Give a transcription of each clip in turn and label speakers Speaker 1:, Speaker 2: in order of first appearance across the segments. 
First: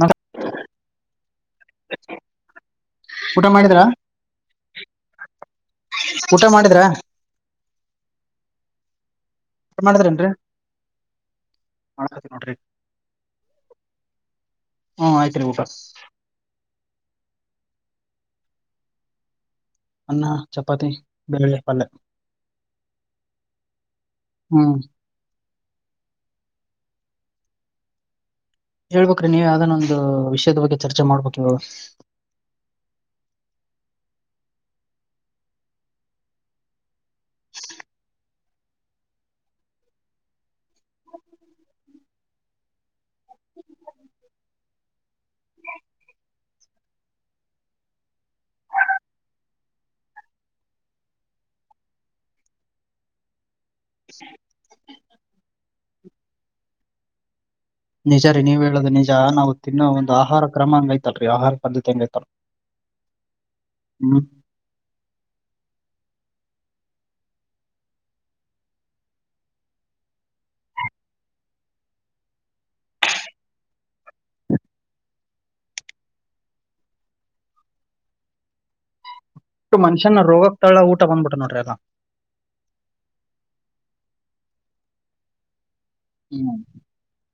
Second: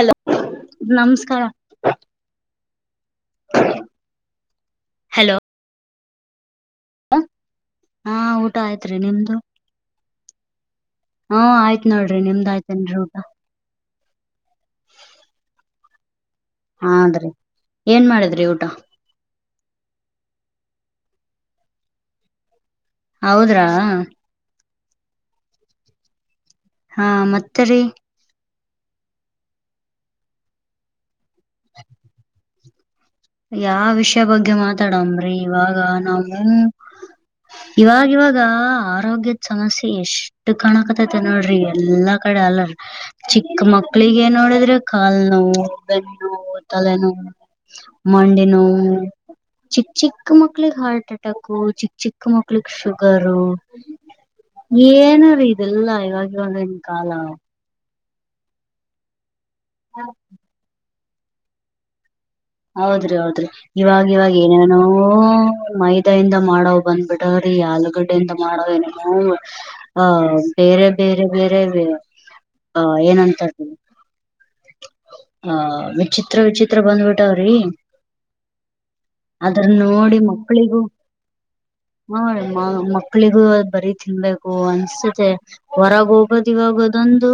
Speaker 1: ನ
Speaker 2: ನಮಸ್ಕಾರ
Speaker 1: ಊಟ ಮಾಡಿದ್ರ
Speaker 2: ಹಲೋ
Speaker 1: ಊಟ ಮಾಡಿದ್ರಾ
Speaker 2: ಹಾ ಊಟ ಆಯ್ತ್ರಿ ನಿಮ್ದು
Speaker 1: ಊಟ ಮಾಡಿದ್ರೇನ್ರಿ
Speaker 2: ಹಾ ಆಯ್ತ್ ನೋಡ್ರಿ ನಿಮ್ದಾಯಯ್ತೇನ್ರಿ ಊಗ
Speaker 1: ಹ್ಮ ಆಯ್ತ್ರಿ ಊಟ
Speaker 2: ಹೌದ್ರಿ ಏನ್ ಮಾಡಿದ್ರಿ ಊಟ
Speaker 1: ಅನ್ನ ಚಪಾತಿ ಬೆಳ್ಳುಳ್ಳಿ ಪಲ್ಲೆ
Speaker 2: ಹೌದ್ರಾ
Speaker 1: ಹ್ಮ್
Speaker 2: ಹಾ ಮತ್ತೆ ರಿ
Speaker 1: ಹೇಳ್ಬ್ರಿ ನೀವ್ ಯಾವ್ದನ್ನ ಒಂದು ವಿಷಯದ ಬಗ್ಗೆ ಚರ್ಚೆ ಮಾಡ್ಬೇಕ
Speaker 2: ಯಾವ ವಿಷಯ ಬಗ್ಗೆ ಮಾತಾಡಮ್ರಿ ಇವಾಗ ನಾವೂ ಇವಾಗ ಇವಾಗ ಆರೋಗ್ಯದ ಸಮಸ್ಯೆ ಎಷ್ಟ್ ಕಾಣಕತೈತೆ ನೋಡ್ರಿ ಎಲ್ಲಾ ಕ ಅಲ್ಲ ಚಿಕ್ಕ ಮಕ್ಳಿಗೆ ನೋಡಿದ್ರೆ ಕಾಲ್ ನೋವು ಬೆನ್ನು ನೋವು ತಲೆ ನೋವು ಮಂಡಿ ನೋವು ಚಿಕ್ಕ ಚಿಕ್ಕ ಮಕ್ಳಗ್ ಹಾರ್ಟ್ ಅಟ್ಯಾಕು ಚಿಕ್ಕ ಚಿಕ್ಕ ಮಕ್ಳಗ್ ಶುಗರು ಏನಾರೀ ಇದೆಲ್ಲಾ ಇವಾಗ ಒಂದನ್ ಕಾಲ
Speaker 1: ನಿಜ ರೀ ನೀವ್ ಹೇಳುದ ನಿಜ ನಾವು ತಿನ್ನೋ ಒಂದು ಆಹಾರ ಕ್ರಮ ಹಂಗೈ್ತಾ ರೀ ಆಹಾರ ಪದ್ಧತಿ ಹಂಗಯ್ತಲ್
Speaker 2: ಹೌದ್ರಿ ಹೌದ್ರಿ ಇವಾಗ ಇವಾಗ ಏನೇನೋ ಮೈದಾಯಿಂದ ಮಾಡೋ್ ಬಂದ್ಬಿಟೀ ಆಲೂಗಡ್ಡೆಯಿಂದ ಮಾಡವ ಏನೋ ಅ ಬೇರೆ ಬೇರೆ ಬೇರೆ ಅ ಏನಂತ ಹ ವಿಚಿತ್ರ ವಿಚಿತ್ರ ಬಂದ್ಬಿಟ್ಟಾವ್ರಿ ಅದ್ರ ನೋಡಿ
Speaker 1: ಮನುಷ್ಯನ ರೋಗಕ್ ತಳ
Speaker 2: ಮಕ್ಕಳಿಗೂ
Speaker 1: ಊಟ ಬಂದ್ಬಿಟ್ಟ ನೋಡ್ರಿ ಅದ
Speaker 2: ಹ ಮಕ್ಕಳಿಗೂ ಬರೀ ತಿನ್ಬೇಕು ಅನ್ಸತತೆ ಹೊರಗೆ ಹೋಗೋದ್
Speaker 1: ಹ್ಮ್
Speaker 2: ಇವಾಗದೊಂದು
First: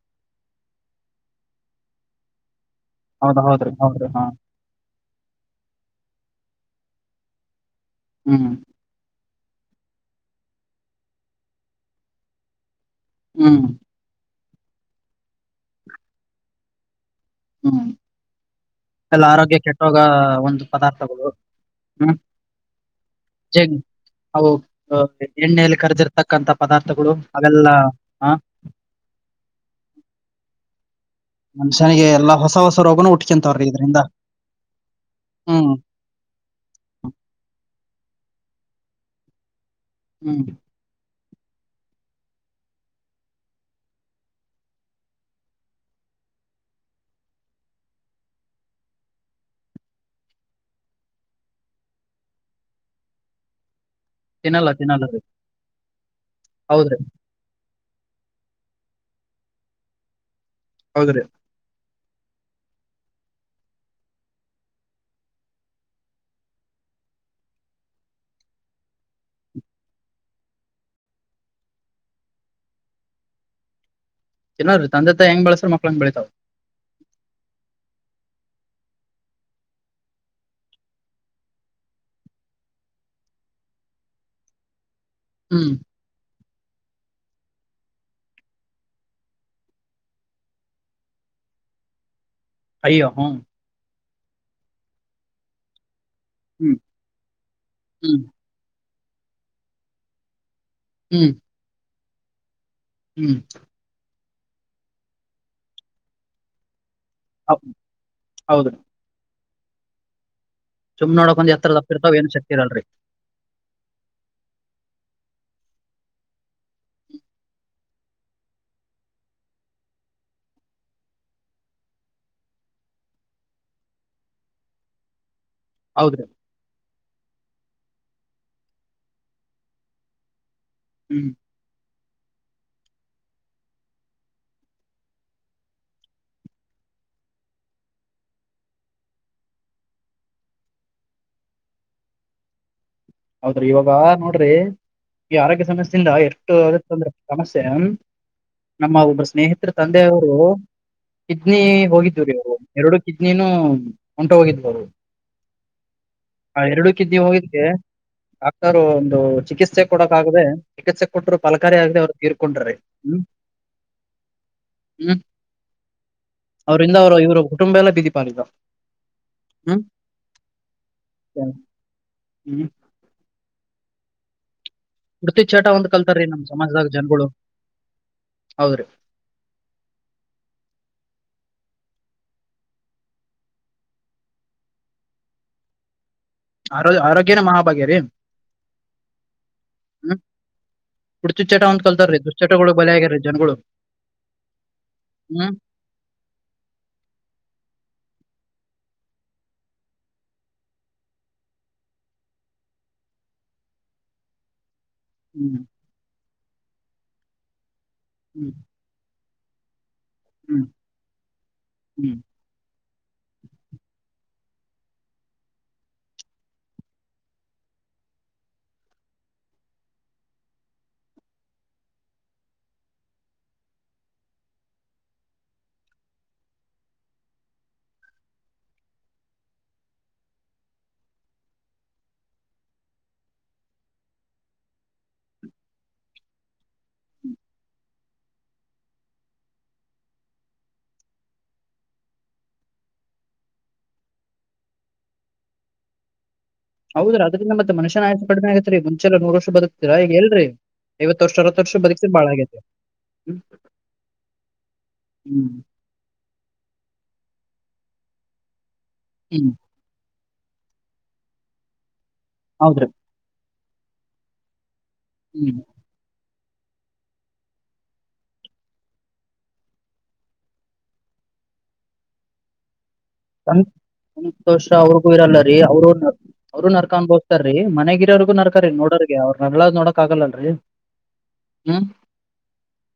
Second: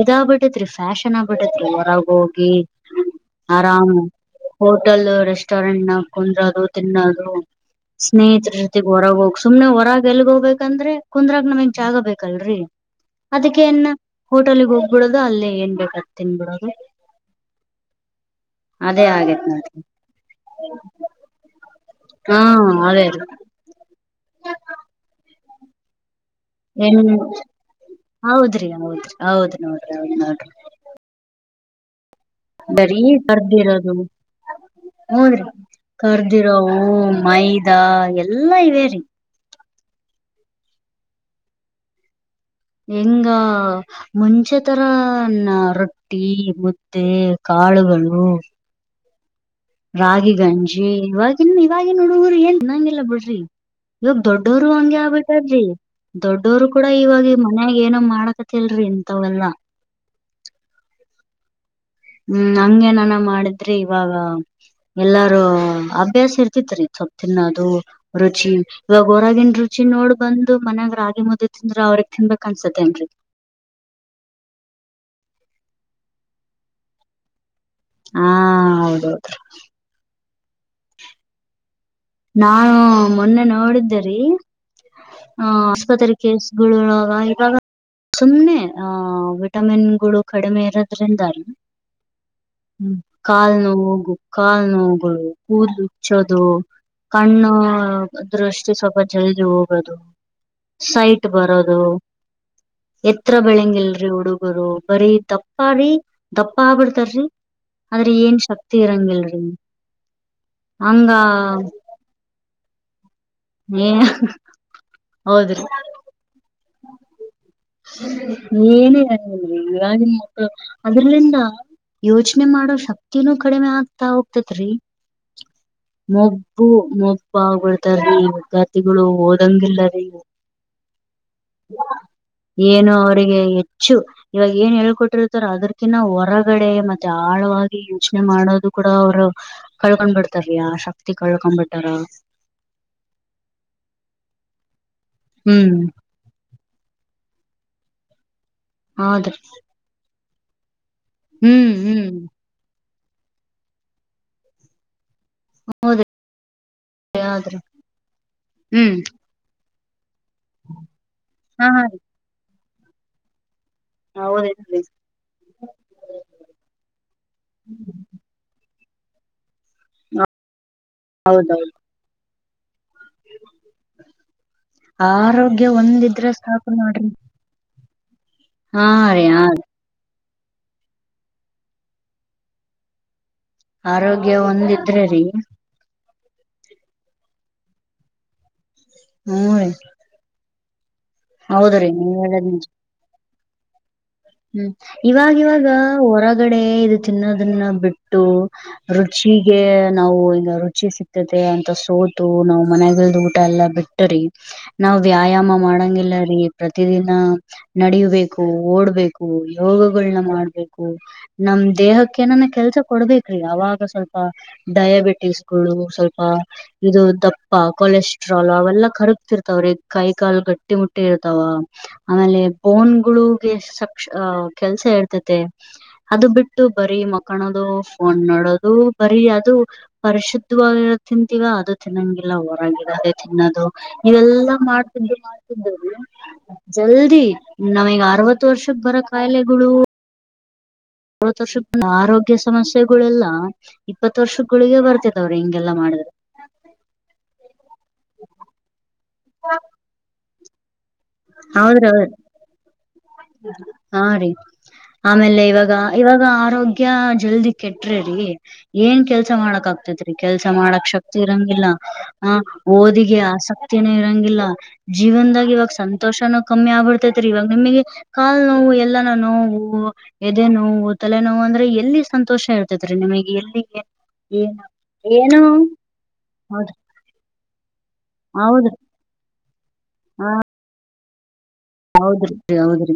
Speaker 2: ಇದಾಗಗ್ಬಿಟ್ಟತ್ರಿ ಫ್ಯಾಶನ್ ಆಗ್ಬಿಟ್ಟತ್ರಿ ಹೊರಗ ಹೋಗಿ
Speaker 1: ಹೌದ ಹೌದ್ರಿ
Speaker 2: ಆರಾಮ್
Speaker 1: ಹೌದ್ರಿ ಹಾ
Speaker 2: ಹೋಟಲ್ ರೆಸ್ಟೋರೆಂಟ್ ಕುಂದ್ರೋದು ತಿನ್ನೋದು
Speaker 1: ಹ್ಮ್
Speaker 2: ಸ್ನೇಹಿತರ ಜೊತೆಗೆ ಹೊರಗೆ ಹೋಗ್ ಸುಮ್ನೆ ಹೊರಾಗ ಎಲ್ಗೋಗ್ಬೇಕಂದ್ರೆ ಕುಂದ್ರಾಗ ನಮ ಹೆಂಗ ಜಾಗಬೇಕಲ್ರರಿ
Speaker 1: ಹ್ಮ್
Speaker 2: ಅದಕ್ಕನ್ ಹೋಟೆಲ್ಗ್ ಹೋಗ್ಬಿಡೋದು ಅಲ್ಲೇ ಏನ್ ಬೇಕತ್ ತಿನ್ಬಿಡೋದು
Speaker 1: ಹ್ಮ್
Speaker 2: ಅದೇ
Speaker 1: ಎಲ್ಲ
Speaker 2: ಆಗೇತ್
Speaker 1: ಆರೋಗ್ಯ
Speaker 2: ನೋಡ್ರಿ
Speaker 1: ಕೆಟ್ಟೋಗ ಒಂದು ಪದಾರ್ಥಗಳು ಹ್ಮ್
Speaker 2: ಹಾ ಅದೇ
Speaker 1: ಹೌ ಎಣ್ಣೆಯಲ್ಲಿ ಕರ್ದಿರ್ತ ತಕ್ಕಂಥ
Speaker 2: ಏನ್
Speaker 1: ಪದಾರ್ಥಗಳು ಅವೆಲ್ಲಾ ಹಾ
Speaker 2: ಹೌದ್ರಿ ಹೌದ್ರಿ ಹೌದ್ ನೋಡ್ರಿ ಹೌದ್ ನೋಡ್ರಿ
Speaker 1: ಮನುಷ್ಯನಿಗೆ ಎಲ್ಲಾ ಹೊಸ ಹೊಸ ರೋಗನ ಉಟ್ಕೊಂತವ್ರಿ ಇದ್ರಂದ
Speaker 2: ಹೋದ್ರಿ ಕರ್ದಿರೋ ಹ ಮೈದಾ ಎಲ್ಲ ಎಲ್ಲಾ ಇವೇರಿ
Speaker 1: ಹ್ಮ್
Speaker 2: ಹಿಂಗಾ ಮುಂಚೆತರ ನ ರೊಟ್ಟಿ ಮುದ್ದೆ, ಕಾ ಕಾಳಗಳು [unintelligible] ರಾಗಿ ಗಂಜಿ ಇವಾಗಿನ್ ಇವಾಗಿನ್ ಹುಡುಗರು ಏನ್ ತಿನೋಗಿಲ್ಲ ಬಿಡ್ರಿ. [unintelligible] ಇವಾಗ ದೊಡ್ಡವರು
Speaker 1: ತಿನ್ನಲ್ಲ
Speaker 2: ಹಂಗೆ
Speaker 1: ತಿನ್ನಲ್ಲರಿ
Speaker 2: ಆಗ್ಬಿಟ್ಟಾರೀ ದೊಡ್ಡವರು ಕೂಡ
Speaker 1: ಹೌದ್ರಿ
Speaker 2: ಇವಾಗಿ ಮನೆಗ [unintelligible] ಏನ ಮಾಡಕತಿಲ್ರಿ ಇಂಥವೆಲ್ಲಾ
Speaker 1: ಸ
Speaker 2: ಹ್ಮ್ ಹಂಗೇನಾನ ಮಾಡಿದ್ರಿ ಇವಾಗ ಎಲ್ಲಾರೂ ಅಭ್ಯಾಸ ಇರ್ತಿತ್ರಿೀ ಸೊಪ್ಪ ತಿನ್ನದು ರುಚಿ ಇವಾಗ ಹೊರಗನ್ ರುಚಿ ನೋಡ್ ಬ್ ಮನ್ಯಾಗ ರಾಗಿ ಮುದ್ದೆ ತಿಂದ್ರ ಅವ್ರಗ್ ತಿನ್ಬೇಕಕ್ ಅನ್ಸತ್ತೇನ್ರೀ
Speaker 1: ಚನ್ನ್ರೀ ತಂದೆತ್ತ ಹೆಂಗ್ ಬೆಳಸ್ರ ಮಕ್ಳಂಗ ಬೆಳಿತಾವ
Speaker 2: ಹಾ ಹೌದೌದು ನಾನು ಮೊನ್ನೆ ನೋಡಿದ್ದೇ ರಿ
Speaker 1: ಹ್ಮ್
Speaker 2: ಆಸ್ಪತ್ರೆಗೆ ಗುಳಳವ ಇವಾಗ ಸುಮ್ನೆ ಆಹ ವಿಟಮಿನ್ಗಳು ಕಡಿಮೆ ಇರೋದ್ರಿಂದ ಅಲ್ ಹು
Speaker 1: ಅಯ್ಯೋ ಹ್ಮ್
Speaker 2: ಕಾಲ ನೋವಗು ಕಾಲು ನೋವಗಳು ಕೂದಲ ಉಚ್ಚೋದು.
Speaker 1: ಹ್ಮ್
Speaker 2: ಕಣ್ಣು
Speaker 1: ಹ್ಮ್
Speaker 2: ದೃಷ್ಟಿ ಸ್ವಲ್ಪ ಜಲದಿ ಹೋಗೋದು. [unintelligible] ಸೈಟ್
Speaker 1: ಹ್ಮ್
Speaker 2: ಬರೋದು. [unintelligible] ಎತ್ರ
Speaker 1: ಹ್ಮ್
Speaker 2: ಬೆಳಂಗಿಲ್ರಿ ಹುಡುಗರು ಬರೀ ದಪ್ಪ ರೀ ದಪ್ಪ ಆಗಬಿ [unintelligible] ತರಿ
Speaker 1: ಹೌ-
Speaker 2: ಆದರೆ ಏನ್ ಶಕ್ತಿ
Speaker 1: ಹೌದ್ರಿ
Speaker 2: ಇರಂಗಿಲರಿ. [unintelligible] ಹಂಗಾ [unintelligible]
Speaker 1: ಇರ್ತಾವ್ ಏನ್ ಶಕ್ತಿ ಇರಲ್ರರಿ. [unintelligible]
Speaker 2: ಹೌದರಿ. [unintelligible]
Speaker 1: [unintelligible]
Speaker 2: ಏನ ಇರಂಗಿಲ್ಲ ರೀ ಇವಾಗಿನ ಮಕ್ಕಳ ಅದ್ರಲಿಂದಾ? [unintelligible] ಯೋಚನೆ ಮಾಡೋ ಶಕ್ತಿನೂ ಕಡಿಮೆ ಆಗ್ತಾ ಹೋಗ್ತೇತ್ರಿ. [unintelligible]
Speaker 1: ಹೌದ್ರಿ
Speaker 2: ಮೋಗು ಮೊ [unintelligible] ಬಾಳ್ ಹೊಗಳತಾರೀ ವಿದ್ಯಾರ್ಥಿಗಳು ಓದಂಗ ಇಲ್ಲರಿ. [unintelligible]
Speaker 1: ಹು [unintelligible]
Speaker 2: ಏನು ಅವರಿಗೆ ಹೆಚ್ಚು ಇವಾಗ ಏನ್ ಹೇಳ್ಕೊಟ್ಟಿರ್ತಾರ ಅದಕಿನ್ನ ಹೊರಗಡೆ ಮತ್ತೆ ಆಳ [unintelligible] ವಾಗಿ ಯೋಚನೆ ಮಾಡೋದು ಕೂಡ ಅವರು ಕಳ್ಕೊಂಡ್ ಬಿಡ್ತಾರೆ. [unintelligible] ಯಾ ಶಕ್ತಿ ಕಳ್ಕೊಂಬಿಟಾರ ಅವರ [unintelligible]
Speaker 1: ಹೌದ್ರಿ ಇವಾಗ ನೋಡ್ರಿ ಈ ಆರೋಗ್ಯ
Speaker 2: ಹ್ಮ್
Speaker 1: ಸಮಸ್ಯೆಯಿಂದ ಎಷ್ಟೋ ಹೋರಗ ತೊಂದರೆ. [unintelligible] ನಮಸ್ತೆ ಅನ್ ನಮ್ಮ ಒಬ್ಬರ
Speaker 2: ಹೌದ್ರಿ
Speaker 1: ಸ್ನೇಹಿತರ ತಂದೆಯವರು [unintelligible] ಕಿಡ್ನಿ
Speaker 2: ಹ್ಮ್ ಹ್ಮ್
Speaker 1: ಹೋಗಿದವೂ ರೀ ಅವರು ಎರಡು ಕಿಡ್ನಿನೂ ಹೊಂಟ ಹೋಗಿದ ಅವ [unintelligible]
Speaker 2: ಹೌದ್ರಿ
Speaker 1: ಹ ಎರಡು ಕಿಡ್ನಿ
Speaker 2: ಹೌದ್ರಿ
Speaker 1: ಹೋಗಿದಕ್ಕೆ ಡಾಕ್ಟರು
Speaker 2: ಹ್ಮ್
Speaker 1: ಒಂದು ಚಿಕಿತ್ಸೆ [unintelligible] ತಾಗದೆ ಚಿಕಿತ್ಸೆ ಕೊಟ್ಟರು
Speaker 2: ಹಾ
Speaker 1: ಫಲಕಾರಿ ಆಗದೆ ಅವ್ರು ತೀರ್ಕೊಂಡ್ರಿ ಹು [unintelligible]
Speaker 2: ಹೌದ ಏನ್ ರೀ. [unintelligible]
Speaker 1: ಅವರಿಂದ ಅವರು ಇವರ ಕುಟುಂಬ ಎಲ್ಲ ಬೀದಿಪಾಲ ಈಗ ಹು [unintelligible]
Speaker 2: ಹೌದ ಹೌದ [unintelligible]
Speaker 1: [unintelligible]
Speaker 2: ಆ
Speaker 1: ಕುಡ್ತಿ ಚೇಟ
Speaker 2: ಆರೋಗ್ಯ
Speaker 1: ಒಂದ್ ಕಲ್ತಾರ್ರಿ
Speaker 2: ಒಂದಿದ್ರೆ
Speaker 1: ನಮ್
Speaker 2: ಸಾಕು
Speaker 1: ಸಮಾಜದಾಗ
Speaker 2: ನೋಡರಿ.
Speaker 1: ಜನಗಳು
Speaker 2: [unintelligible] ಹಾ
Speaker 1: ಹೌದ್ರಿ
Speaker 2: ಯಾರ? [unintelligible] ಆರೋಗ್ಯ ಒಂದ ಇದರೆ ರೀ [unintelligible]
Speaker 1: ಆರೋ ಆರೋಗ್ಯನ ಮಹಾಭಾಗ್ಯ ರೀ [unintelligible]
Speaker 2: ಹೂ ಐ [unintelligible]
Speaker 1: ಕೂಡಕೀ ಚಟ ಒಂದ ಕಲ್ತಾರೀ ದುಶ್ಚಟಗಳು ಬಲೀ ಆಗ್ಯಾರೀ ಜನಗಳು [unintelligible]
Speaker 2: ಹೂ ಇವಾಗ
Speaker 1: ಹ್ಮ್
Speaker 2: ಇವಾಗ ಹೊರಗಡೆ ಇದು ತಿನ್ನೋದನ್ನ ಬಿಟ್ಟು [unintelligible] ರುಚಿಗೆ ನಾವು ಇಗ ರುಚಿ ಸಿಗ್ತದೆ ಅಂತ ಸೋತು ನಾವ ಮನಯಾಗಲ್ದ ಊಟ ಎ [unintelligible] ಎಲ್ಲಾ ಬಿಟ್ಟರಿ. [unintelligible] ನಾವ್ ವ್ಯಾಯಾಮ
Speaker 1: ಹ್ಮ್
Speaker 2: ಮಾಡಂಗಿಲ್ಲ ರೀ ಪ್ರತಿದಿನ ನಡಿಬೇಕು
Speaker 1: ಹ್ಮ್
Speaker 2: ಓಡ್ಬೇಕು. [unintelligible] ಹೂ ಯೋಗ [unintelligible] ಉಪಳನ
Speaker 1: ಹ್ಮ್
Speaker 2: ಮಾಡ್ಬೇಕು ನಮ್ಮ
Speaker 1: ಹ್ಮ್
Speaker 2: ದೇಹಕ್ಕೆ ನಾನ ಕೆಲಸ ಕೊಡಬೇಕರಿ ಅವಾಗ ಸ್ವಲ್ಪ [unintelligible] ಡಯಾಬಿಟಿಸಗಳು ಸ್ವಲ್ಪ ಇದು ದಪ್ಪ ಕೊಲೆಸ್ಟ್ರಾಲ್ ಅವೆಲ್ಲ ಕರ್ಕ್ತರ್ತವೆ. [unintelligible] ಬರಿ ಕೈ ಕಾಲ್ ಗಟ್ಟಿ ಮುಟ್ಟಿ ಇರ್ತಾವ ಆಮೇಲೆ ಬೋನ್ಗಳು ಸಪ [unintelligible] ಕ್ಷ ಕೆಲಸಾ ಇರ್ತತೆ ಅದು ಬಿಟ್ಟು ಬರೀ ಮಕನದು ಫೋನ್ ನೋಡೋದು. [unintelligible] ಬರೀ ಅದು ಪರಿಶುದ್ಧವಾಗಿ ತಿಂತೀವಾ ಅದು ತಿನ್ನಂಗಿಲ್ಲ ಹೊರಾಗಿನ ಅದೇ ತಿನ್ನೋದು. [unintelligible] ಇವೆಲ್ಲಾ ಮಾಡ್ತಿದ್ದು ಮಾಡ್ತಿದ್ದ ಜಲ್ದಿ ನಮಗ್ ಅರವತ್ತ ವರ್ಷ [unintelligible] ಬರೋ ಕಾಯಿಲೆಗಳು [unintelligible] ಮೂವತ್ ವರ್ಷ ಆರೋಗ್ಯ ಸಮಸ್ಯೆಗಳೆಲ್ಲಾ ಇಪ್ಪತ್ತು ವರ್ಷಕ ಗುಳಿಗೆ ಬರ್ತದವರಿ ಹಿಂಗೆಲ್ಲಾ ಮಾಡ [unintelligible]
Speaker 1: ಹೌದ್ರೀ ಅದ್ರಿಂದ ಮತ್ತ ಮನುಷ್ಯ ಯಾಕ ಕಡಿಮೆ ಆಗತ್ರಿ ಮುಂಚೆ ಎಲ್ಲ ನೂರ್ ವರ್ಷ ಬದುಕ್ತಿರಾ ಈಗ ಎಲ್ರರಿ. [unintelligible]
Speaker 2: ಹೌದ್ರಿ ಹೌದ್ರಿ
Speaker 1: ಹ್ಮ್
Speaker 2: ಹಾಂ ರೀ. ಆಮೇಲೆ
Speaker 1: ಹ್ಮ್
Speaker 2: ಇವಾಗ ಇವಾಗ ಆರೋಗ್ಯ ಜಲ್ದಿ ಕೆಟ್ರೆ ರೀ ಏನ್ ಕೆಲ್ಸ
Speaker 1: ಹ್ಮ್
Speaker 2: ಮಾಡಕ್ ಆಗ್ತೈತಿ. ಕೆಲ್ಸ ಮಾಡಕ್ ಶಕ್ತಿ ಇರಂಗಿಲ್ಲ ಹ
Speaker 1: ಹೌದ್ರಿ
Speaker 2: ಓದಿಗೆ ಆಸಕ್ತಿನೆ ಇರಂಗಿಲ್ಲ. ಜೀವನ್ದಾಗ್
Speaker 1: ಹ್ಮ್
Speaker 2: ಇವಾಗ್ ಸಂ ತೋಷನು ಕಮ್ಮಿ ಆಗ್ಬಿಡ್ತೈತ್ರಿ ಇವಾಗ್ ನಿಮ್ಗೆ ಕಾಲ್ ನೋವು ಎಲ್ಲಾನ ನೋವು ಎದೆ ನೋವು ತಲೆ ತಲೆ ನೋವು ಅಂದ್ರೆ ಎಲ್ಲಿ ಸಂತೋಷ ಇರ್ತೇತ್ ರೀ ನಿಮಗೆ
Speaker 1: ತಂದೆ
Speaker 2: ಎಲ್ಲಿ? ಏನ್
Speaker 1: ಸಂತೋಷ ಅವ್ರ್ ಗೂ ಇರಲ್ಲ
Speaker 2: ಏನು
Speaker 1: ರೀ ಅವರು ಅವರು
Speaker 2: ಹೌದ್ರಿ
Speaker 1: ನರ್ಕ ಅನ್ಬೌಸ್ತಾರೀ ಮನೆಗೆ ವರ್ಗು ನರ್ಕಾರಿ
Speaker 2: ಹೌದ್ರಿ
Speaker 1: ನೋಡೋರ್ಗೆ ಅವ್ರ್ ನರ್ಳದ್ ನೋಡಕ್ ಆಗಲ್ಲಲ್ರಿ.
Speaker 2: ಹೌದ್ರಿ ಹೌದ್ರಿ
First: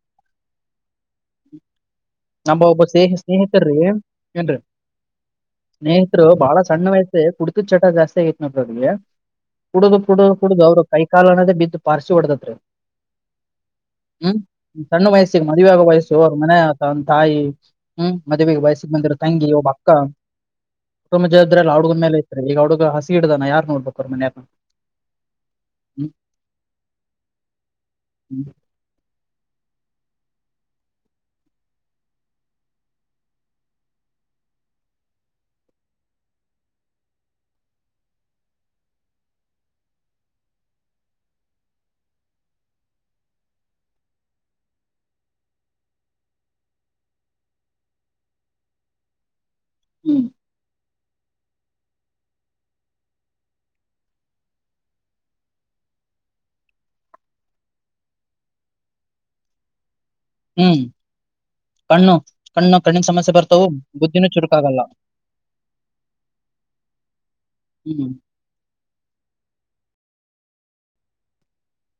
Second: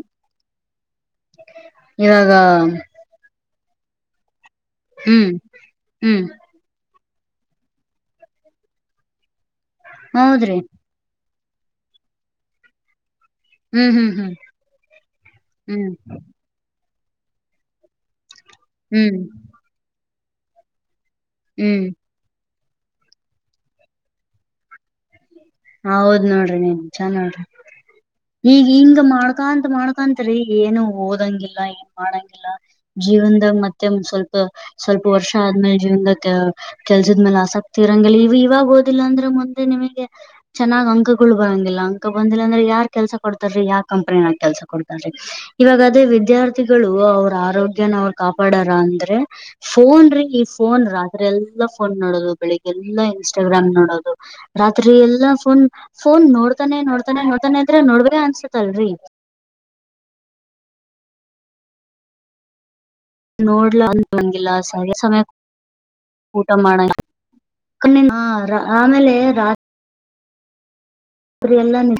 Speaker 2: ಇವಾಗ
Speaker 1: ನಮ್ಬ ಒಬ್ಬ ಸ್ನೇಹ ಸ್ನೇಹಿತರೀ ಏನ್ರಿ
Speaker 2: ಹ್ಮ್ ಹ್ಮ್
Speaker 1: ಸ್ನೇಹಿತರು ಬಹಳ ಸಣ್ ವಯ್ ರೆ ಕುಡ್ತುದ್ ಚಟ ಜಾಸ್ತಿ ಆಗಿತ್ ನೋಡ್ರಿ ಅವ್ರ್ ಗೆ ಕುಡುದು ಕುಡುದು
Speaker 2: ಹೌದ್ರಿ
Speaker 1: ಕುಡುದು ಅವ್ರುಗ್ ಕೈ ಕಾಲ್ ಅನ್ನೋದೆ ಬಿದ್ ಪಾರ್ಸಿ ಹೊಡದತ್ರಿ. ಹ್ಮ್ ಸಣ್ಣ ವಯಸ್ಸು ಮದುವೆ ಆಗೋ
Speaker 2: ಹ್ಮ್
Speaker 1: ವಯಸ್ಸು ಅವ್ರ್ ಮನೆ ಆ ಅವ್ನ್ ತಾಯಿ ಹ್ಮ್ ಮದುವೆಗೆ ವಯಸ್ಸಿಗೆ ಬಂದಿರೋ
Speaker 2: ಹ್ಮ್
Speaker 1: ತಂಗಿ, ಒಬ್ಬ ಅಕ್ಕ ಕುಟುಂಬದ್ ಜವಾಬ್ದಾರಿಯೆಲ್ಲ ಆ
Speaker 2: ಹ್ಮ್
Speaker 1: ಹುಡ್ಗನ್ ಮೇಲ್ ಐತ್ರಿ ಈಗ್ ಆ ಹುಡ್ಗ ಹಾಸ್ಗಿ ಹಿಡ್ದಾನ ಯಾರ್ ನೋಡ್ಬೇಕು ಅವ್ರ್ ಮನೆಯಾಗ್
Speaker 2: ಹೌದ್ ನೋಡ್ರಿ ನಿಜ ನೋಡ್ರಿ
Speaker 1: ಹ್ಮ್
Speaker 2: ಈಗ್ ಹಿಂಗ್ ಮಾಡ್ಕಂತ್ ಮಾಡ್ಕಂತ್ ಏನು ಓದಂಗಿಲ್ಲ ಏನ್ ಮಾಡಂಗಿಲ್ಲ ಜೀವನ್ದಾಗ್ ಮತ್ತೆ ಸ್ವಲ್ಪ ಸ್ವಲ್ಪ ವರ್ಷ ಆದ್ಮೇಲೆ ಜೀವನ್ದಾಗ ಕೆಲ್ಸದ್ ಮೇಲ್ ಆಸಕ್ತಿ ಇರಂಗಿಲ್ಲಾ ಇವು ಇವಾಗ್ ಓದಿಲ್ಲ ಅಂದ್ರೆ ಮುಂದೆ ನಿಮಿಗೆ ಚೆನ್ನಾಗ್ ಅಂಕಗುಳ್ ಬರಂಗಿಲ್ಲ ಅಂಕ ಬಂದಿಲ್ಲ ಅಂದ್ರೆ ಯಾರ್ ಕೆಲ್ಸ ಕೊಡ್ತಾರೀ ಯಾ ಕಂಪ್ನಿನಾಗ್ ಕೆಲ್ಸ ಕೊಡ್ತಾರೀ? ಇವಾಗದೇ ವಿದ್ಯಾರ್ಥಿಗಳು ಅವ್ರ ಆರೋಗ್ಯನ ಅವ್ರ್ ಕಾಪಾಡಾರ ಅಂದ್ರೆ ಫೋನ್ ರೀ
Speaker 1: ಹ್ಮ್
Speaker 2: ಈ ಫೋನ್ ರಾ ತ್ರಿ ಎಲ್ಲಾ ಫೋನ್ ನೋಡೋದು ಬೆಳಿಗ್ಗೆ ಎಲ್ಲಾ ಇನ್ಸ್ಟಾಗ್ರಾಮ್ ನೋಡೋದು ರಾತ್ರಿ ಎಲ್ಲಾ ಫೋನ್ ಫೋನ್ ನೋಡ್ತಾನೆ ನೋಡ್ತಾನೆ ನೋಡ್ತಾನೆ ಇದ್ರೆ ನೋಡ್ಬೇ ಅನ್ಸತಲ್ರಿ
Speaker 1: ಹ್ಮ್ ಕಣ್ಣು ಕಣ್ಣು ಕಣ್ಣಿನ ಸಮಸ್ಯೆ ಬರ್ತಾವು ಬುದ್ಧಿನೂ
Speaker 2: ನೋಡ್ಲನಂಗಿಲ್ಲ
Speaker 1: ಚುರುಕಾಗಲ್ಲ
Speaker 2: ಸರಿ ಸಮಯ್ ಊಟ ಮಾಡ
Speaker 1: ಹ್ಮ್
Speaker 2: [unintelligible] ಆಮೇಲೆ ರಾ ತ್ರಿಯೆಲ್ಲಾ ನಿ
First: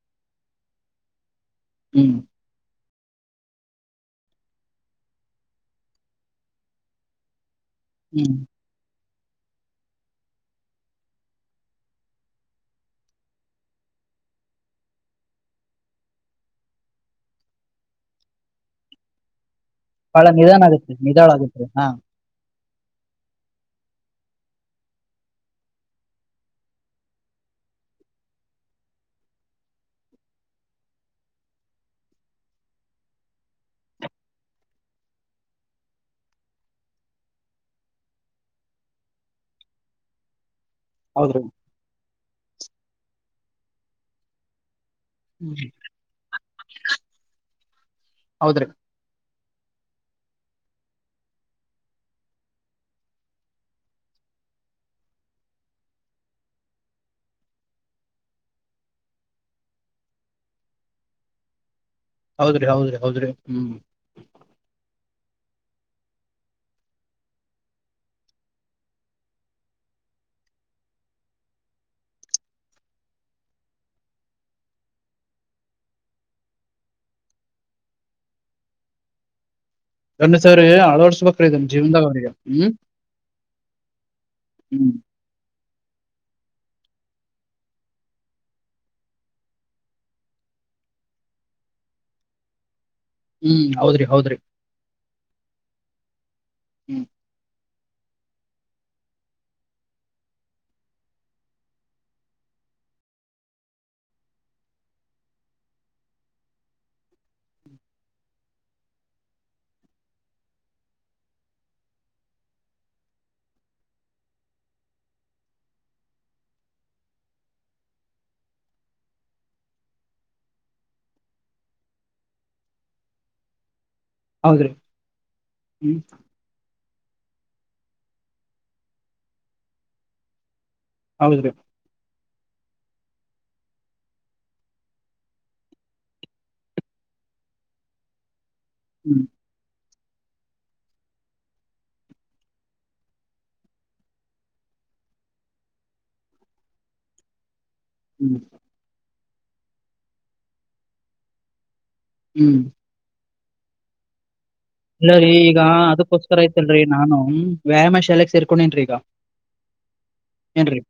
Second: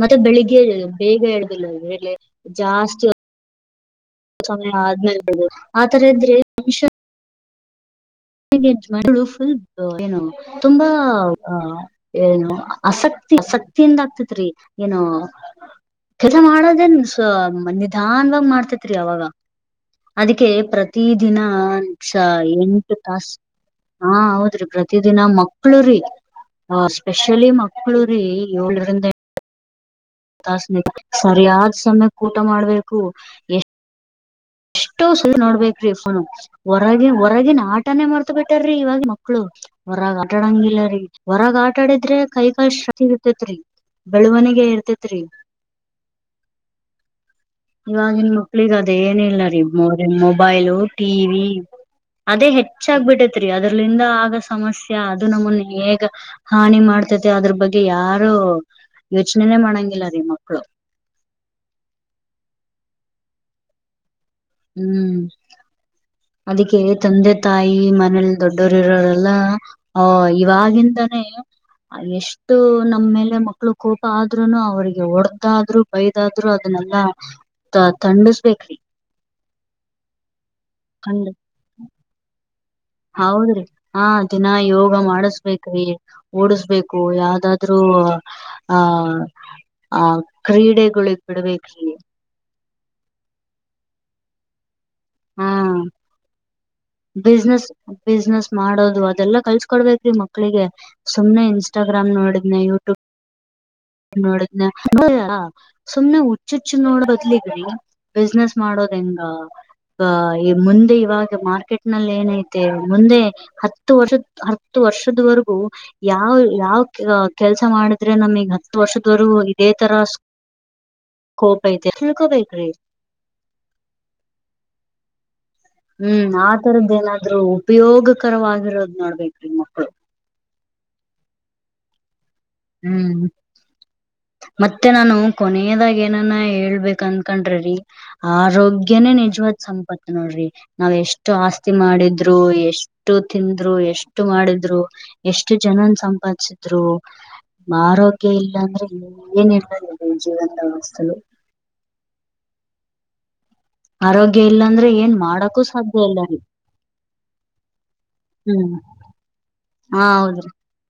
Speaker 2: ಮತ್ತೆ ಬೆಳಿಗ್ಗೆ ಬೇಗ ಏಳದಿಲ್ಲ ಅವ್ರು
Speaker 1: ಹ್ಮ್
Speaker 2: ಲೇಟ್ ಜಾಸ್ ತಿ [unintelligible] ಆದ್ಮೇಲೆ [unintelligible] ಆತರ ಇದ್ರೆ ವಿಷ
Speaker 1: ಹ್ಮ್
Speaker 2: [unintelligible] ಫುಲ್ ಏನು ತುಂಬಾ ಅ ಏನು ಆಸಕ್ತಿ ಆಸಕ್ತಿಯಿಂದ ಆಗ್ತಿದ್ ತ್ರಿ ಏನೋ ಕೆಲ್ಲ ಮಾಡೋದೇನ್ ಸೊ ನಿಧಾನವಾಗ್ ಮಾಡ್ತೇತ್ರಿ ಅವಾಗ.
Speaker 1: ಬಹಳ
Speaker 2: ಅದುಕೆ
Speaker 1: ನಿಧಾನ ಆಗತ್ರಿ
Speaker 2: ಪ್ರತಿ
Speaker 1: ನಿಧಾಳ
Speaker 2: ದಿನ
Speaker 1: ಆಗತ್ರಿ ಹಾ
Speaker 2: ಚ ಎಂಟ್ ತಾಸ್ ಹಾಂ ಹೌದ್ರಿ ಪ್ರತಿದಿನ ಮಕ್ಳುರೀ ಆ ಸ್ಪೆಷಲಿ ಮಕ್ಳುರಿ ಯೋಳ್ರಿಂದ ಎಂಟ್ ತಾಸ [unintelligible] ಸರಿಯಾದ್ ಸಮ್ಯುಕ್ ಊಟ ಮಾಡ್ಬೇಕು ಎಷ್
Speaker 1: [inaudible]
Speaker 2: ತುಸ್ಲಿ ನೋಡ್ಬೇಕ್ರಿ ಫೋನು ಹೊರಗ ಹೊರಗಿನ ಆಟನೇ ಮರ್ತ್ ಬಿಟ್ಟಾರೀ ಇವಾಗ್ ಮಕ್ಳು. ಒನ್ ಕಟ್ಟಡಂಗಿ [unintelligible] ಇಲ್ಲೀ
Speaker 1: ಹೌದ್ರಿ
Speaker 2: ಹೊರಗ ಆಟಾಡಿದ್ರೆ ಕೈ ಕಾಲ್ ಶಾತಿ ಇರ್ತತ್ ರರಿ ಬೆಳವಣಿಗೆ ಇರ್ತೆೇತಿ
Speaker 1: ಹ್ಮ [unintelligible]
Speaker 2: ಇವಾಗಿನ್
Speaker 1: ಹೌದ್ರಿ
Speaker 2: ಮಕ್ಳಿಗೆ ಅದ ಏನ ಇಿಲ್ಲ ರೀ ಮ ಮೊಬೈಲು ಟಿವಿ ಅದೇ ಹೆಚ್ಚಾಗ್ ಬಿಟ್ಟೈತ್ರಿ ಅದ್ರಲಿಂದ ಆದ ಸಮಸ್ಯ ಅದು ನಮ್ಮುನ್ ಹೇಗ ಹಾನಿ ಮಾಡ್ ಮಾಡ್ತತಿ ಅದ್ರ್ ಬಗ್ಗೆ ಯಾರು ಯೋಚನೆನೆ ಮಾಡಂಗಿಲ್ಲ ರೀ ಮಕ್ಕಳು.
Speaker 1: ಹೌದ್ರಿ ಹೌದ್ರಿ ಹೌದ್ರಿ ಹ್ಮ್
Speaker 2: ಹ್ಮ್ ಅದಿಕೆ ತಂದೆ ತಾಯಿ ಮನೇಲ್ ದೊಡ್ಡೋರಿರೋರೆಲ್ಲ ಆ ಇವಾಗಿಂದಾನೇ
Speaker 1: [inaudible]
Speaker 2: ಅಲ್ಲೆಷ್ಟು ನಮ್ಮೇಲೆ ಮಕ್ಳು ಕೋಪ ಆದ್ರುನು ಅವ್ರಿಗೆ ಒಡ್ದಾದ್ರು ಬೈದಾದ್ರು ಅದುನ್ ನೆಲ್ಲ ತ ತಂಡಿಸ್ಬೇಕ್ರಿ.
Speaker 1: ಅಂದ ಸರಿರೀ
Speaker 2: ಖಂಡ
Speaker 1: ಅಳವಡ್ಸ್ಬೇಕ್ರಿ ಇದುನ್ ಜೀವನ್ದಾಗ್ ಅವರಿಗೆ ಹ್ಮ್
Speaker 2: ಹೌದ್ರಿ ಹಾಂ ದಿನ ಯೋಗ
Speaker 1: ಹ್ಮ್
Speaker 2: ಮಾಡಸ್ಬೇಕ್ರಿ. ಓಡಿಸ್ಬೇಕು ಯಾವ್ದಾದ್ರರು ಆಹ ಆ ಕ್ರೀಡೆಗಳಿಗೆ ಬಿಡ್ಬೇಕ್ರಿ
Speaker 1: ಹ್ಮ್ ಹೌದ್ರಿ ಹೌದ್ರಿ
Speaker 2: ಹಾ
Speaker 1: ಹ್ಮ್
Speaker 2: ಬಿಸ್ನೆಸ್ ಬಿಸ್ನೆಸ್ ಮಾಡೋದು ಅದೆಲ್ಲಾ ಕಲ್ಸ್ಕೊಡ್ಬೇಕ್ರೀ ಮಕ್ಳಿಗೆ ಸುಮ್ಮನೆ ಇಸ್ಟಾಗ್ರಾಮ್ ನೋಡಿದ್ನ ಯ ಹತ್ತು ನೋಡ್ ಸುಮ್ನೆ ಹುಚ್ಚುಚ್ಚು ನೋಡದ್ಲಿೀ ಬಿಸ್ನೆಸ್ ಮಾಡೋ ರಿಂಗಾ ಆ ಈ ಮುಂದೆ ಇವಾಗ ಮಾರ್ಕೆಟ್ ನಲ್ಲಿ ಏನೈತೆ ಮುಂದೆ ಹತ್ತು ವರ್ಷ ಹತ್ತು ವರ್ಷದವರೆಗೂ ಯಾವ ಯಾವ ಕೆಲಸ ಮಾಡಿದ್ರೆ ನಮಗ್ ವರ್ಷದವರು ಇದೇ ತರ ಕೋ ಬೈತ ಹಲ್ಕೋ ಬೈಕ್ರೀ
Speaker 1: ಹೌದ್ರೀ
Speaker 2: ಹ್ಮ್ ಆತರದ ಏನಾದ್ರು ಉಪಯೋಗಕರವಾಗಿರೋದ್ ನೋಡ್ಬೇಕೇ್ರಿ ಮಕ್ಳು
Speaker 1: ಹೌದ್ರೀ
Speaker 2: ಹ್ಮ್ ಮತ್ತೆ ನಾನು ಕೊನೆಯದಾಗ ಏನಾನ ಹೇಳ್ಬೇಕ ಅನ್ಕೊಂಡ್ರರಿ ಆ ಆರೋಗ್ಯೆ
Speaker 1: ಹ್ಮ್
Speaker 2: ನಿಜವತ್ ಸಂಪತ್ತ ನೋಡ್ರಿ ನಾವ್ ಎಷ್ಟು ಆಸ್ತಿ ಮಾಡಿದ್ರು ಎಷ್ಟು ತಿಂದ್ರು ಎಷ್ಟು ಮಾಡಿದ್ರು ಎಷ್ಟು ಜನನ್ ಸಂಪಾದಿಸಿದ್ರು ನಮ್ಮ ಆರೋಗ್ಯ
Speaker 1: ಹ್ಮ್
Speaker 2: ಇಲ್ಲ ಅಂದ್ರೆ ಏನ ಇರ್ಲ ಜೀವನದ ವಸ್ತುಲು
Speaker 1: ಹ್ಮ್
Speaker 2: ಆರೋಗ್ಯ ಇಲ್ಲ ಅಂದ್ರೆ ಏನ್
Speaker 1: ಇಲ್ಲರೀ ಈಗ
Speaker 2: ಮಾಡಕ್ಕೂ ಸಾಧ್ಯ ಇಲ್ಲ
Speaker 1: ಅದಕ್ಕೋಸ್ಕರ
Speaker 2: ರೀ
Speaker 1: ಐತಲ್ರರಿ ನಾನು ವ್ಯಾಯಾಮ ಶಾಲೆಗೆ
Speaker 2: ಹ್ಮ್
Speaker 1: ಸೇರ್ಕೊಂಡನ್ರೀ ಈಗ
Speaker 2: ಹಾ ಹೌದ್ರಿ
Speaker 1: ಏನ್ರೀ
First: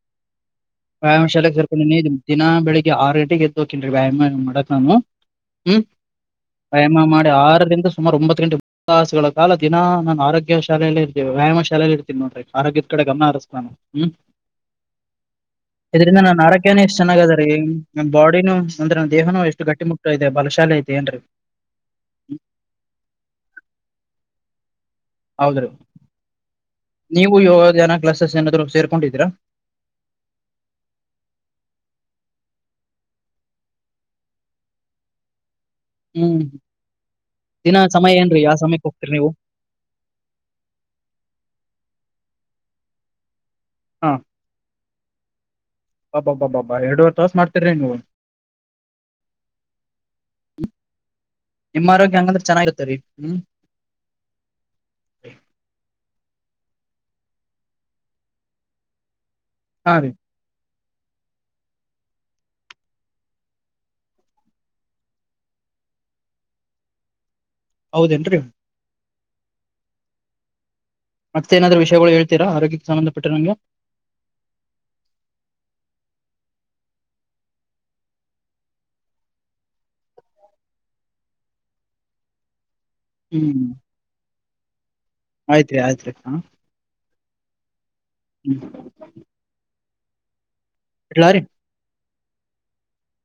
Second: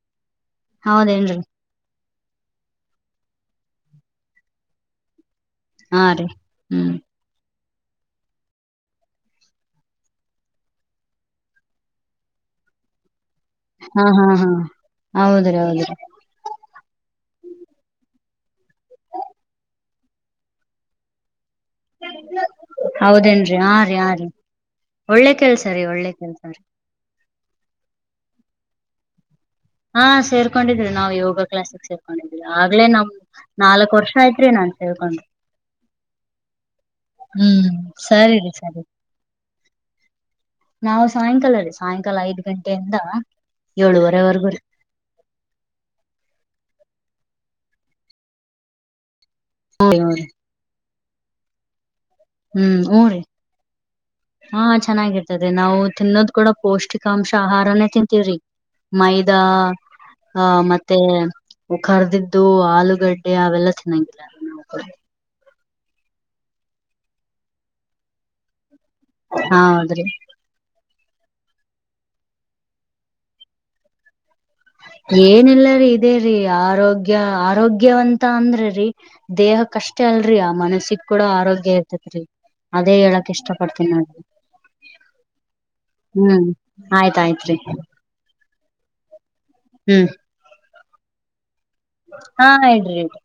Speaker 1: ವಾಯಾಮ
Speaker 2: ಹೌದೇನ್ರಿ
Speaker 1: ಶಾಲೆಗೆ ಸರ್ಕೊಂಡ ನೀ ದಿನ ಬೆಳಿಗ್ಗೆ ಆರು ಗಂಟೆಗೆ ಎದ್ದಕನ್ರಿ ವ್ಯಾಯಾಮ ಮಾಡಕಕ್ ನಾನು ಹ್ಮ್
Speaker 2: ಹಾ ರೀ ಹ್ಮ್
Speaker 1: ವ್ಯಾಯಾಮ ಮಾಡಿ ಆರರಿಂದ ಸುಮಾರು ಒಂಬತ್ತು ಗಂಟೆ [inaudible] ಾಸುಗಳ ಕಾಲ ದಿನ ನಾನು ಆರೋಗ್ಯ ಶಾಲೆಯಲ್ಲಿ ಇರ್ೀ ವ್ಯಾಯಾಮ ಶಾಲೆಯಲ್ಲಿ ಇರ್ತೀನಿ ನೋಡಿರ್ಯದ ಕಡೆ ಗಮನ ಹತ
Speaker 2: ಹಾ
Speaker 1: ಹ್ಮ್
Speaker 2: ಹಾ ಹಾ ಹೌದ್ರಿ ಹೌದ್ರಿ
Speaker 1: ಇದರಿಂದ ನಾ ಆರಕ್ಯನ ಎಷ್ಟ್ ಚೆನ್ನಾಗ ಅದ ರೀ ಹ್ಮ ಬಾಡಿನು ಅಂದ್ರೆ ದೇಹನು ಎಷ್ಟು ಗಟ್ಟಿ ಮುಟ್ಟು ಇದೆ ಬಲಶಾಲೆ ಐತೆ ಏನ್ರರಿ
Speaker 2: ಹೌದೇನ್ರಿ ಆ ರರಿ ಆ ರೀ ಒಳ್ಳೆ ಕೆಲ್ಸ
Speaker 1: ಹೌದ್ರಿ
Speaker 2: ರಿ ಒಳ್ಳೆ ಕೆಲ್ಸ ರಿ
Speaker 1: ಯೋಗ ಕ್ಲಾಸಸ್ ಏದರು ಸೇರ್ಕೊಂಡಿದ್ದಿದರಾ
Speaker 2: ಹಾ ಸೇರ್ಕೊಂಡಿದ್ರಿ ನಾವು ಯೋಗ ಕ್ಲಾಸಿಗೆ ಸೇರ್ಕೊಂಡಿದ್ವಿ ಆಗ್ಲೇ ನಾವು ನಾಲ್ಕಕ್ ವರ್ಷ ಆಯ್ತ್ರಿ ನಾ ಹ
Speaker 1: ಹ್ಮ್
Speaker 2: ಹ್ಮ್
Speaker 1: ದಿನ ಸಮಯ
Speaker 2: ಸರಿ
Speaker 1: ಏನ್ರಿ
Speaker 2: ರೀ
Speaker 1: ಯಾವ್ ಸಮಯಕ್ಕೆ ಹೋಗ್ತೀರಿ ನೀವು
Speaker 2: ನಾವವು ಸಾಯಂಕಾಲ ರೀ ಸಾಯಂಕಾಲ ಐದ್ ಗಂಟೆಯಿಂದ ಏಳುವರೆವರೆಗೂ ರೀ
Speaker 1: ಬಾಬಾಬ್ಬಾಬ್ಬ್ಬಾ ಎರಡುವರ್ ತಾಸ ಮಾಡ್ತರಿ ನೀವು ನಿಮ್ಮವರು
Speaker 2: ಹ್ಮ್ ಊ ರಿ ಹಾ ಚೆನ್ನಾಗಿರ್ತದೆ ನಾವು ತಿನ್ನೋದ್ ಕೂಡ ಪೌಷ್ಟಿಕಾಂಶ ಆಹಾರಾನೇ ತಿಂತೀವ್ರಿ ಮೈದಾ
Speaker 1: ಹಾ ರೀ
Speaker 2: ಆ ಮತ್ತೆ ಮತ್ತೆ ಕರ್ದಿದ್ದು ಆಲೂಗಡ್ಡೆ ಅವೆಲ್ಲ ತಿನ್ನಂಗಿಲ್ಲ ರೀ ನಾವು
Speaker 1: ಹೌದೇನ್ರಿ
Speaker 2: ಹೌದ್ರಿ
Speaker 1: ಮತ್ತೆ ಏನಾದ್ರೂ ವಿಷಯಗಳು ಹೇಳ್ತೀರಾ ಆರೋಗ್ಯಕ್ಕೆ ಸಂಬಂಧಪಟ್ಟ ನಂಗೆ
Speaker 2: ಏನಿಲ್ಲ ರೀ ಇದೇ ರೀ ಆರೋಗ್ಯ ಆರೋಗ್ಯವಂತ ಅಂದ್ರ ರೀ ದೇಹ ಕಷ್ಟ ಅಲ್ರರಿ ಆ ಮನಸಿಕ್ ಕೂಡ ಆರೋಗ್ಯ ಇರ್ತೇತ್ರಿ ಅದೇ ಹೇಳಕ್ ಇಷ್ಟ
Speaker 1: ಹ್ಮ್
Speaker 2: ಪಡ್ತೀನಿ ನೋಡಿ
Speaker 1: ಆಯ್ತ್ರಿ ಆಯ್ತ್ರಿ ಹಾ
Speaker 2: ಹ್ಮ್ ಆಯ್ತಾಯ್ತ್ರಿ
Speaker 1: ಹ್ಮ್
Speaker 2: ಹ್ಮ್
Speaker 1: ಎಲ ರೀ
Speaker 2: ಹಾ ಇಡ್ರಿ ಇಡ್ರಿ